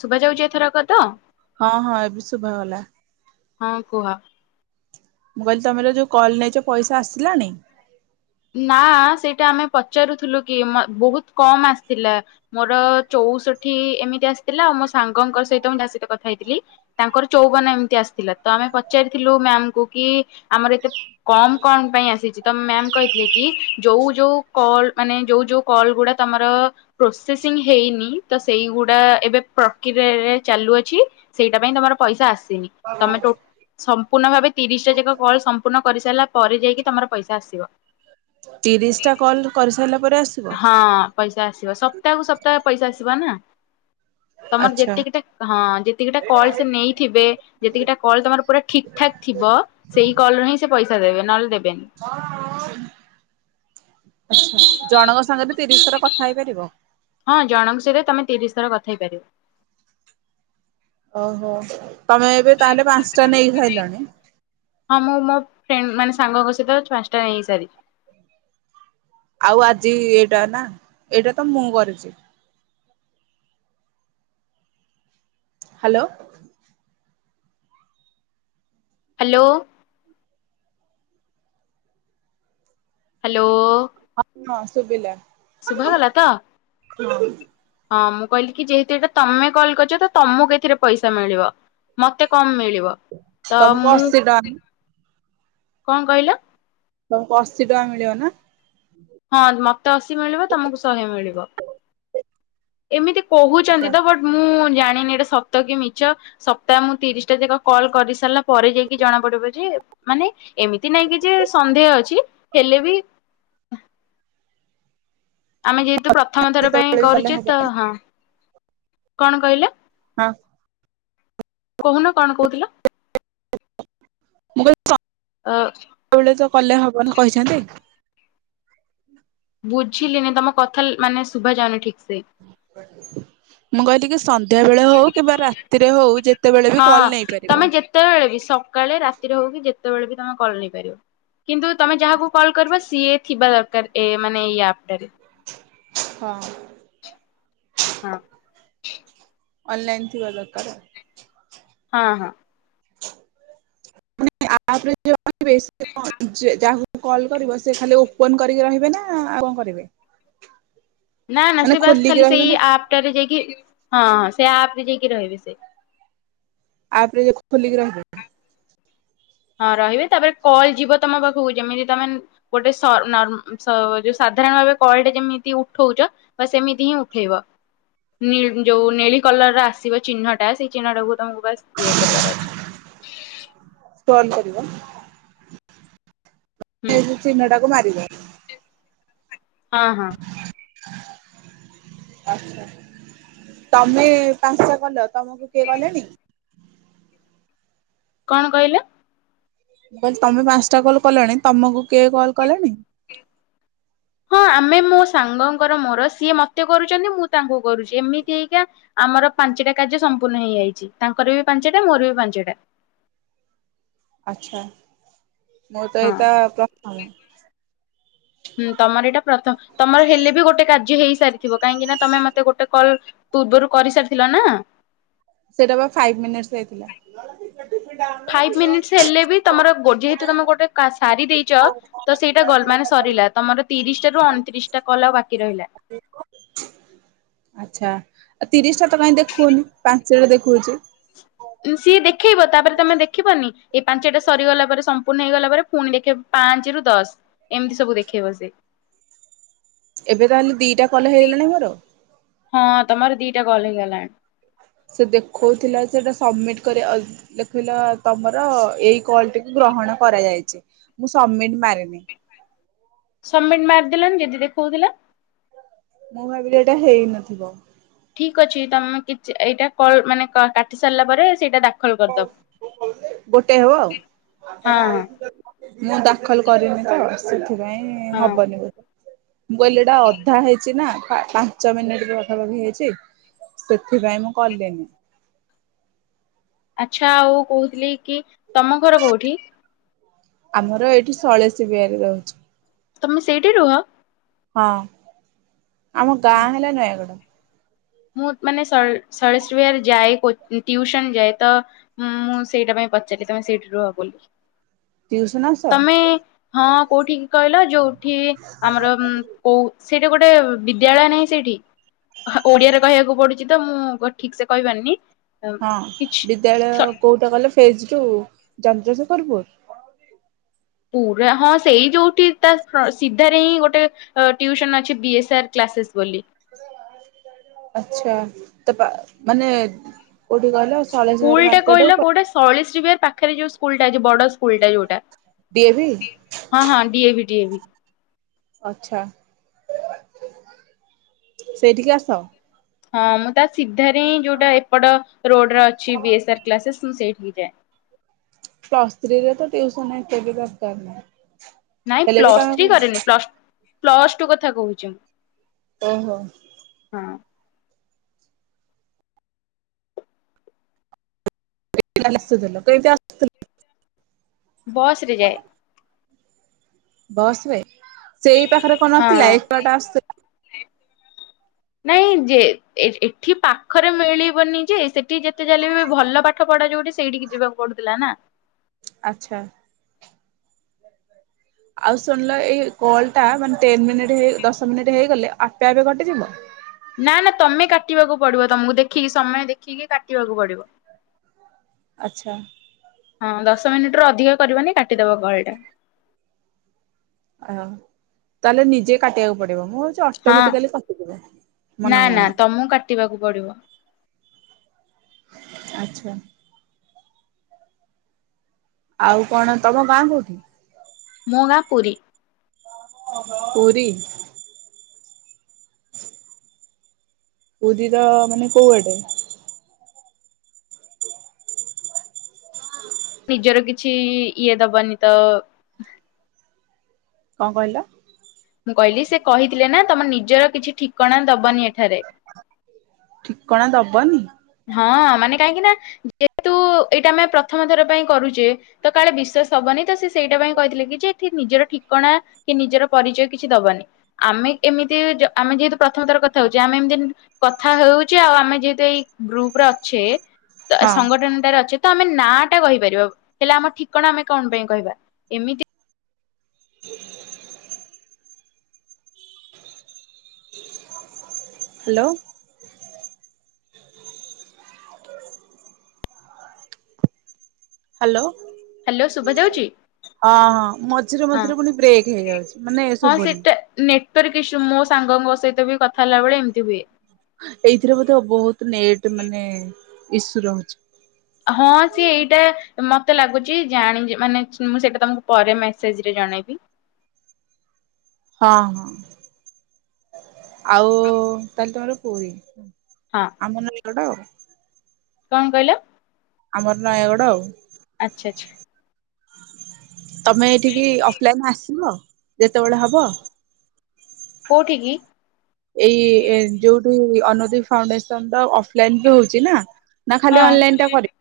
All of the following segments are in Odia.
ଶୁଭା ଯାଉଛି ଏଥରକ ତ। ହଁ ହଁ ଏବେ ଶୁଭାଗଲା। ହଁ କୁହ। ମୁଁ କହିଲି ତମର ଯୋଉ କଲ୍ ନେଇଚ ପଇସା ଆସିଲାଣି? ନା ସେଇଟା ଆମେ ପଚାରୁଥିଲୁ କି ବହୁତ କମ୍ ଆସିଥିଲା। ମୋର ଚଉ ଚଉଷଠି ଏମିତି ଆସିଥିଲା। ଆଉ ମୋ ସାଙ୍ଗଙ୍କ ସହିତ ମୁଁ ତା ସହିତ କଥା ହେଇଥିଲି ତାଙ୍କର ଚଉବନ ଏମିତି ଆସି ଥିଲା। ଆମେ ପଚାରିଥିଲୁ ମ୍ୟାମ କୁ କି ଆମର ଏତେ କମ କଣ ପାଇଁ ଆସିଛି। ତ ମ୍ୟା କହି ଥିଲେ କି ଯୋଉ ଯୋଉ କଲ ମାନେ ଯଉ ଯୋଉ କଲ ଗୁଡା ତମର ପ୍ରୋସେସିଂ ହେଇନି ତ ସେଇଗୁଡା ଏବେ ପ୍ରକ୍ରିୟାରେ ଚାଲୁଅଛି। ସେଇଟା ପାଇଁ ତମର ପଇସା ଆସିନି। ତମେ ଟୋ ସମ୍ ପୂର୍ଣ୍ଣ ଭାବେ ତିରିଶଟା ଯାକ କଲ ସମ୍ପୂର୍ଣ୍ଣ କରିସାରିଲା ପରେ ଯାଇକି ତମର ପଇସା ଆସିବ। ତିରିଶଟା କଲ୍ କରିସାରିଲା ପରେ ଆସିବ? ହଁ ପଇସା ଆସିବ। ସପ୍ତାହକୁୁ ସପ୍ତାହ ପଇସା ଆସିବା ନା। ତମର ଆଚ୍ଛା ଯେତିକିଟା ହଁ ଯେତିକିଟା କଲ ସେ ନେଇଥିବେ ଯେତିକିଟା କଲ୍ ତମର ପୁରା ଠିକ୍ ଠାକ୍ ଥିବ ସେଇ କଲରେ ହିଁ ସେ ପଇସା ଦେବେ। ନହେଲେ ଦେବେ ହଁ ହଁ। ଜଣଙ୍କ ସାଙ୍ଗରେ ତିରିଶ ଥର କଥା ହେଇପାରିବ? ହଁ ଜଣଙ୍କ ସହିତ ତମେ ତିରିଶ ଥର କଥା ହେଇପାରିବ। ଓହୋ ତମେ ଏବେ ତାହେଲେ ପାଞ୍ଚଟା ନେଇସାଇଲଣି। ହଁ ମୁଁ ମୋ ଫ୍ରେଣ୍ଡ ମାନେ ସାଙ୍ଗଙ୍କ ସହିତ ପାଞ୍ଚଟା ହେଇସାରିଛି। ଆଉ ଆଜି ଏଇଟା ନା ଏଇଟା ତ ମୁଁ କରିଚି। ହ୍ୟାଲୋ। ହ୍ୟାଲୋ। ହ୍ୟାଲୋ। ହଁ ଶୁଭିଲା। ଶୁଭାଗଲା ତ? ହଁ। ହଁ ମୁଁ କହିଲି କି ଯେହେତୁ ଏଟା ତମେ କଲ୍ କରିଚ ତ ତମକୁ ଏଥିରେ ପଇସା ମିଳିବ। ମତେ କମ ମିଳିବ। ତ ତମକୁ ମୁଁ, ଅଶୀ ଟଙ୍କା କଣ କହିଲ? ତମକୁ ଅଶୀ ଟଙ୍କା ମିଳିବ ନା? ହଁ ମତେ ଅଶୀ ମିଳିବ ତମକୁ ଶହେ ମିଳିବ। ଏମିତି ଆଚ୍ଛା। କହୁଛନ୍ତି ତ ବଟ୍ ମୁଁ ଜାଣିନି ଏଟା ସତ କି ମିଛ ସପ୍ତାହ ମୁଁ ତିରିଶ ଟା ଯାକ କଲ୍ କରି ସାରିଲା ପରେ ଯାଇକି ଜଣା ପଡିବ ଯେ ମାନେ ଏମିତି ନାଇଁ କି ଯେ ସନ୍ଦେହ ଅଛି ହେଲେ ବି ଆମେ ଯେହେତୁ ପ୍ରଥମ ଥର ପାଇଁ ଯେତେବେଳେ ବି କଲେ କରୁଛେ ହବ ତ ହଁ କଣ କହିଲେ? ହଁ। କହୁନ କଣ କହୁଥିଲ? ମୁଁ ଅ କହିଲି ସ୍ [unintelligible] କଲେ ହବନି କହିଛନ୍ତି। ବୁଝିଲିନି ତମ କଥା ମାନେ ଶୁଭା ଯାଉନି ଠିକିସେ। ମୁଁ କହିଲି କି ସ ସନ୍ଧ୍ୟ ବେଳେ ହଉ କିମ୍ବା ରାତିରେ ହଉ ଯେତେବେଳେ ବି ହଁ କଲ ନେଇପାରିବ। ତମେ ସେତେବେଳେ ବି ତମେ କଲ୍ ନେଇପାରିବ କିନ୍ତୁ ତମେ ଯାହାକୁ କଲ୍ କରିବ ସିଏ ଥିବା ଦର କର ଏ ମାନେ ଇଏ ଆପଟାରେ। ହଁ। ହଁ। ଅନ୍ଲାଇନ ଥିବା ଦରକାର। ହଁ ହଁ। [unintelligible] [unintelligible] ଯାହାକୁ ତମେ କଲ କରିବ ସେ ଖାଲି ଓପନ କରିକି ରହିବେ ନା ଆଉ କଣ କରିବେ? ନା ନା ମାନେ ସେ ବାସ ଖୋଲିକି ଖାଲି ରହିବେ ସେଇ ନା ଆପଟାରେ ଯାଇକି ହଁ ହଁ ସେ ଆପରେ ଯାଇକି ରହିବେ। ସେ ଆପରେ [unintelligible] ଖୋଲିିକି ରହିବେ। ହଁ ରହିବେ ତାପରେ କଲ ଯିବ ତମ ପାଖକୁ ଯେମିତି ତମେ ଗୋଟେ ସ ନନ ସ [unintelligible] ସାଧାରଣ ଭାବେ କଲଟି ଯେମିତି ଉଠଉଚ ବାସ ସେମିତି ହିଁ ଉଠେଇବ। ନିଅ ଯୋଉ ନେଳି କଲର ର ଆସିବ ଚିହ୍ନଟା ସେଇ ଚିହ୍ନ ତମକୁ ବାସ ଇଏ କରିବାର ଅଛି। ହୁଁ ଚିହ୍ନ ଟାକୁ ମାରିବ। ହଁ ହଁ। ତମେ ପାଂଶାଟା କଲ୍ ତମକୁ କିଏ କଲେଣି? କଣ କହିଲ? ମୁଁ କହିଲି ତମେ ପାଂଶଟା କଲ କଲଣି ତମକୁ କିଏ କଲ କଲେଣି? ହଁ ଆମେ ମୋ ସାଙ୍ଗଙ୍କର ମୋର ସିଏ ମତେ କରୁଚନ୍ତି ମୁଁ ତାଙ୍କୁ କରୁଚି ଏମିତି ହେଇକା ଆମର ପାଞ୍ଚଟା କାର୍ଯ୍ୟ ସମ୍ପୂର୍ଣ୍ଣ ହେଇଯାଇଚି ତାଙ୍କର ବି ପାଞ୍ଚଟା ମୋର ବି ପାଞ୍ଚଟା। ଆଛା। ମୁ ତ ହଁ। ଏଇତ ପ୍ର [unintelligible] ହୁଁ ତମର ଏଇଟା ପ୍ରଥମ ତମର ହେଲେ ବି ଗୋଟେ କାର୍ଯ୍ୟ ହେଇ ସାରଥିବ କାହିଁକିନା ତମେ ମତେ ଗୋଟେ କଲ୍ ପୂର୍ବରୁ କରିସାରିଥିଲ ନା। ସେଇଟା ପା ଫାଇ ମିନିଟସ ହେଇଥିଲା। ଫାଇଭ ମିନିଟସ ହେଲେ ବି ତମର ଗୋ ଯେହେତୁ ତମେ ଗୋଟେ କା ସାରୀ ଦେଇଚ ତ ସେଇଟା ଗଲ ମାଥ। ସରିଲା ତମର ତିରିଶଟା ରୁ ଅନତିରିଶ ଟା କଲ ଆଉ ବାକି ରହିଲା। [inaudible] ଆଛା ଆ ତିରିଶଟା ତ କାଇଁ ଦେଖଉନି ପାଞ୍ଚଟା ଦେଖଉଚି। ସିଏ ଦେଖେଇବ ତାପରେ ତମେ ଦେଖିବନି ଏଇ ପାଞ୍ଚଟା ସରିଗଲା ପରେ ସମ୍ପୂର୍ଣ୍ଣ ହେଇଗଲା ପରେ ଫୁଣି ଦେଖେଇବ ପା ପାଞ୍ଚେରେ ରୁ ଦଶ ଏମିତି ସବୁ ଦେଖେଇବ ସେ। ଏବେ ତାହେଲେ ଦିଟା କଲ ହେଇଗଲାଣି ମୋର ହଁ ତମର ଦିଟା କଲ ହେଇଗଲାଣି। ସେ ଦେଖଉଥିଲା ସେଟା ସମିଟ କରିଆ ଲେଖଲା ତମର କଲ ଟିକୁ ଗ୍ରହଣ କରାଯାଇଛି ମୁଁ ସବମିଟ ମାରିନି। ସମିଟ ମାରିଦେଲନି ଯଦି ଦେଖଉଥିଲା। ମୁଁ ଭାବିଲି ଏଇଟା ହେଇନଥିବ। ଠିକ୍ ଅଛି ତମେ କିଛି ଏଇଟା-କ-ମାନେ କାଟି ସାରିଲା ପରେ ସେଇଟା ଡା ଗୋଟେ ହବ ଆଉ। ହଁ ହଁ ମୁଁ ଦାଖଲ କରିନି ତ ସେଥିପାଇଁ ହଁ ହବନି ବୋ ମୁଁ କହିଲି ଏଇଟା ଅଧା ହେଇଛି ନା। ପାଞ୍ଚ ମିନିଟ ପାଖାପାଖି ହେଇଛି ସେଥିପାଇଁ ମୁଁ କଲିନି। [inaudible] ଆଚ୍ଛା ଆଉ କହୁଥିଲି କି ତମ ଘର କୋଉଠି? ଆମର ଏଇଠି ସଳେସ ବିହାରରେ ରହୁଛୁ। ତମେ ସେଇଠି ରୁହ। ହଁ ଆମ ଗାଁ ହେଲା ନୟାଗଡ। ମୁଁ ମାନେ ସ-ସଳେସ ବିହାର ଯାଏ ଟିଉସନ୍ ଯାଏ ତ ମୁଁ ସେଇଟା ପାଇଁ ପଚାରିଲି ତମେ ସେଇଠି ରୁୁହ ବୋଲି। ଟିଉସନ୍ ଆସ ତମେ ହଁ କୋଉଠି କହିଲ ଯୋଉଠି ଆମର କୋଉ ସେଇଟା ଗୋଟେ ବିଦ୍ୟାଳୟ ନାହିଁ ସେଇଠି। ଓଡିଆରେ କହିବାକୁ ପଡୁଛି ତ ମୁଁ ଠିକ ସେ କହିପାରୁନି। ଅମ୍, ହଁ କିଛି ବିଦ୍ୟାଳୟ ସ- କୋଉଟା ଗଲେ ଫେଜ ଟୁ। ଚନ୍ଦ୍ରଶେଖରପୁର। ପୁରା ହଁ ସେଇ ଯୋଉଠି ତା ସିଧାରେ ହିଁ ଗୋଟେ ଟିଉସନ୍ ଅଛି ବି ଏସ୍ ଅର୍ କ୍ଲା ସେସ୍ ବୋଲି। ଆଛା ତ ମାନେ କୋଉଠି କହିଲ ସ୍କୁଲ ସଳେଶ୍ୱର ଟେ ମାର୍କେଟ କହିଲ କୋଉଟା ସଳେଶ୍ରୀ ବିହାର ପାଖରେ ଯୋଉ ସ୍କୁଲ ଟା ଯେ ବଡ ସ୍କୁଲ ଟା ଯୋଉଟା ଡିଏଭି ହଁ ହଁ ଡିଏଭି ଡିଏଭି। ଆଛା ସେଇଠିକି ଆସ। ହଁ ମୁଁ ତା ସିଧାରେ ହିଁ ଯୋଉଟା ଏପଟ ରୋଡ ଅଛି ବି ଏସ୍ ଆର କ୍ଲାସେସ୍ ମୁଁ ସେଇଠି କି ଯାଏ। ପ୍ଲସ ଥ୍ରି ରେ ତ ଟିଉସନ୍ ଏତେ ବି ଦରକାର ନାହିଁ। ନାଇଁ ହେଲେ ବି ପ୍ଲସ୍ ତମେ ଥ୍ରୀ କରୁଛ। କରିନି ପ୍ଲସ୍ -ପ୍ଲସ୍ ଟୁ କଥା କହୁଛି ମୁଁ। ଓହୋ। ହଁ। [unintelligible] ବସ୍ ରେ ଯାଏ। ବସରେ ସେଇ ପାଖରେ କଣ ନଥିଲା ହଁ ଏପଟେ ଆସ ନାଇଁ ଯେ ଏଠି ପାଖରେ ମିଳିବନି ଯେ ସେଠି ଯେତେ ଯାହା ହେଲେ ବି ଭଲ ପାଠ ପଢା ଟା ଯୋଉଠି ସେଇଠିକି ଯିବାକୁ ପଡୁଥିଲା ନା। ଆଚ୍ଛା। ଆଉ ଶୁଣିଲ ଏଇ କଲ ଟା ମାନେ ଟେନ ମିନିଟ ହେ ଦଶ ମିନିଟ ହେଇଗଲେ ଆପେ ଆପେ କଟି ଯିବ? ନା ନା ତମେ କାଟିବାକୁ ପଡିବ ତମକୁ ଦେଖିକି ସମୟ ଦେଖିକି କାଟିବାକୁ ପଡିବ। ହୁଁ ଆଛା। ହଁ ଦଶ ମିନିଟ ରୁ ଅଧିକ କରିବନି କାଟିଦବ କଲ୍ ଟା। ଅ ତାହେଲେ ନିଜେ କାଟିବାକୁ ପଡ ମୁଁ ଭାବୁଛି ହଁ। ଅଟମେଟିକାଲି କଟିଯିବ ନା ମାନକୁ ନା ମନ। ତମକୁ କାଟିବାକୁ ପଡିବ ଆଚ୍ଛା। ଆଉ କଣ ତମ ଗାଁ କୋଉଠି? ମୋ ଗାଁ ପୁରୀ। ପୁରୀ। ଉଦିର ମାନେ କୋଉଆଟେ। ନିଜର କିଛି ଇଏ ଦବନି ତ। କଣ କହିଲ। ମୁଁ କହିଲି ସେ କହିଥିଲେ ନା ତମ ନିଜର କିଛି ଠିକଣା ଦବନି। ଏ ଠିକଣା ଦବନି। ହଁ ମାନେ କାହିଁକି ନା ଯେହେତୁ ଏଇଟା ଆମେ ପ୍ରଥମ ଥର ପାଇଁ କରୁଚେ। ତ କାଳେ ବିଶ୍ୱାସ ହବନି। ସେ ସେଇଟା ପାଇଁ କହିଥିଲେ କି ଯେଠି ନିଜର ଠିକଣା କି ନିଜର ପରିଚୟ କିଛି ଦବନି। ଆମେ ଏ ଏମତି ଆମେ ଯେହେତୁ ପ୍ରଥମ ଥର କଥା ହେଉଚି। ଆମେ ଏମିତି କଥା ହେଉଚେ। ଆଉ ଆମେ ଯେହେତୁ ଏଇ ଗ୍ରୁପ ର ଅଛେ ତ ହଁ ସଂଗଠନଟାରେ ଅଛେ। ତ ଆମେ ନା ଟା କହିପାରିବା। ହେଲେ ଆମ ଠିକଣା ଆମେ କଣ ପାଇଁ କହିବା। ଏମିତି ହାଲୋ। ହାଲୋ। ହାଲୋ ଶୁଭା ଯାଉଚି। ଅ ହଁ ମଝିରେ ହଁ। ମଝିରେ ପୁଣି ବ୍ରେକ୍ ହେଇଯାଉଚି ମାନେ ସୁବୁନି। କରିକି ସେମ ମୋ ସାଙ୍ଗଙ୍କ ସହିତ ବି କଥା ହେଲା ବେଳେ ଏମିତି ହୁଏ। ଏଇଥିରେ ବୋଧେ ବହୁତ ନେଟ ମାନେ ଇସୁ ରହୁଛି। ହଁ ସିଏ ଏଇଟା ମତେ ଲାଗୁଚି। ଜାଣି ମାନେ ମୁଁ ସେଇଟା ତମକୁ ପରେ ମେସେଜ ରେ ଜଣେଇବି। [inaudible] ହଁ ହଁ ଆଉ ତାହେଲେ ତମର ପୁରି। ହୁଁ। ହଁ ଆମ ନାନି ଗଡଟା ଆଉ। କଣ କହିଲ। ଆମର ନୟାଗଡ ଆଉ। ଆଛା ଆଚ୍ଛା। ତମେ ଏଠିକି ଅଫଲାଇନ ଆସିବ ଯେତେବେଳେ ହବ। କଉଠିକି? ଏଇ ଯୋଉଠୁ ଅନୁଦୁଫାଉଣ୍ଡେସନ ର ଅଫଲାଇନ ବି ହଉଛି ନା। ନା ହଁ ଖାଲି ଅନଲାଇନ ଟା କରି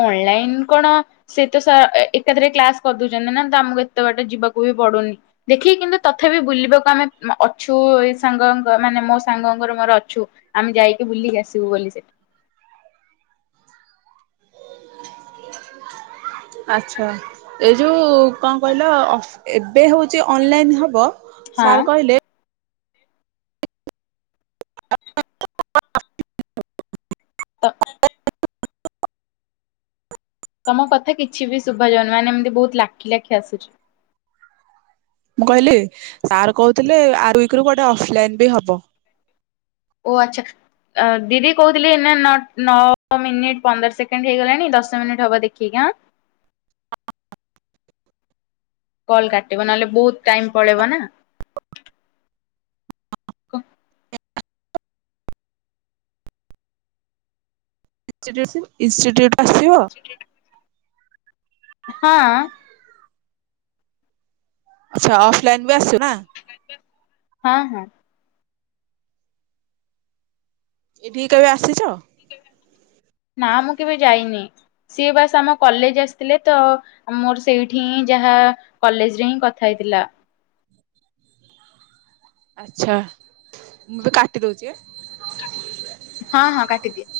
ଅନଲାଇନ କଣ ସେ ତ ସା ଏକାଥରେ କ୍ଲାସ କରିଦଉଛନ୍ତିନା। ତ ଆମକୁ ଏତେ ବାଟ ଯିବାକୁ ହ ପଡୁନି ଦେଖିକି କିନ୍ତୁ ତଥାପି ବୁଲିବାକୁ ଆମେ ଅଛୁ। ସାଙ୍ଗଙ୍କ ମାନେ ମୋ ସାଙ୍ଗଙ୍କ ମୋର ଅଛୁ ଆମେ ଯାଇକି ବୁଲିକି ଆସିବୁ ବୋଲି ସେଠି। [inaudible] ଆଚ୍ଛା ଏ ଯୋଉ କଣ କହିଲ ଏବେ ହଉଛି ଅନଲାଇନ ହବ। ସାର୍ ହଁ କହିଲେ? ତ ତମ କଥା କିଛି ବି ଶୁଭାଯାଉନି ମାନେ ଏମିତି ବହୁତ ଲାଖି ଲାଖି ଆସୁଚି। ମୁଁ କହିଲି ସାର୍ କହୁଥିଲେ ଆର ଉଇକିରୁ କୁଆଡେ ଅଫଲାଇନ ବି ହବ। ଓ ଆଚ୍ଛା। ଅ ଦିଦି କହୁଥିଲି ଏଇନା ନ ନଅ ମିନିଟ୍ ପନ୍ଦର ସେକେଣ୍ଡ ହେଇଗଲାଣି। ଦଶ ମିନିଟ୍ ହବ ଦେଖିକି ଆଁ। କଲ୍ କାଟିବ ନହେଲେ ବହୁତ ଟାଇମ ପଳେଇବ ନା। କ ଇନ୍ସ୍ଟିଟ୍ୟୁଟ ଆସିବ। ହଁ। ଆଚ୍ଛା ଅଫଲାଇନ ବି ଆସଛୁ ନା। ହଁ ହଁ। ଏଇଠିକି କେବେ ଆସିଚ? ନା ମୁଁ କେବେ ଯାଇନି। ସିଏ ବାସ ଆମ କଲେଜ ଆସିଥିଲେ। ତ ମୋର ସେଇଠି ହିଁ ଯାହା କଲେଜ ରେ ହିଁ କଥା ହେଇଥିଲା। ଆଚ୍ଛା ମୁଁ ଏବେ କାଟି ଦଉଚି ଆଁ। ହଁ ହଁ କାଟିଦିଅ।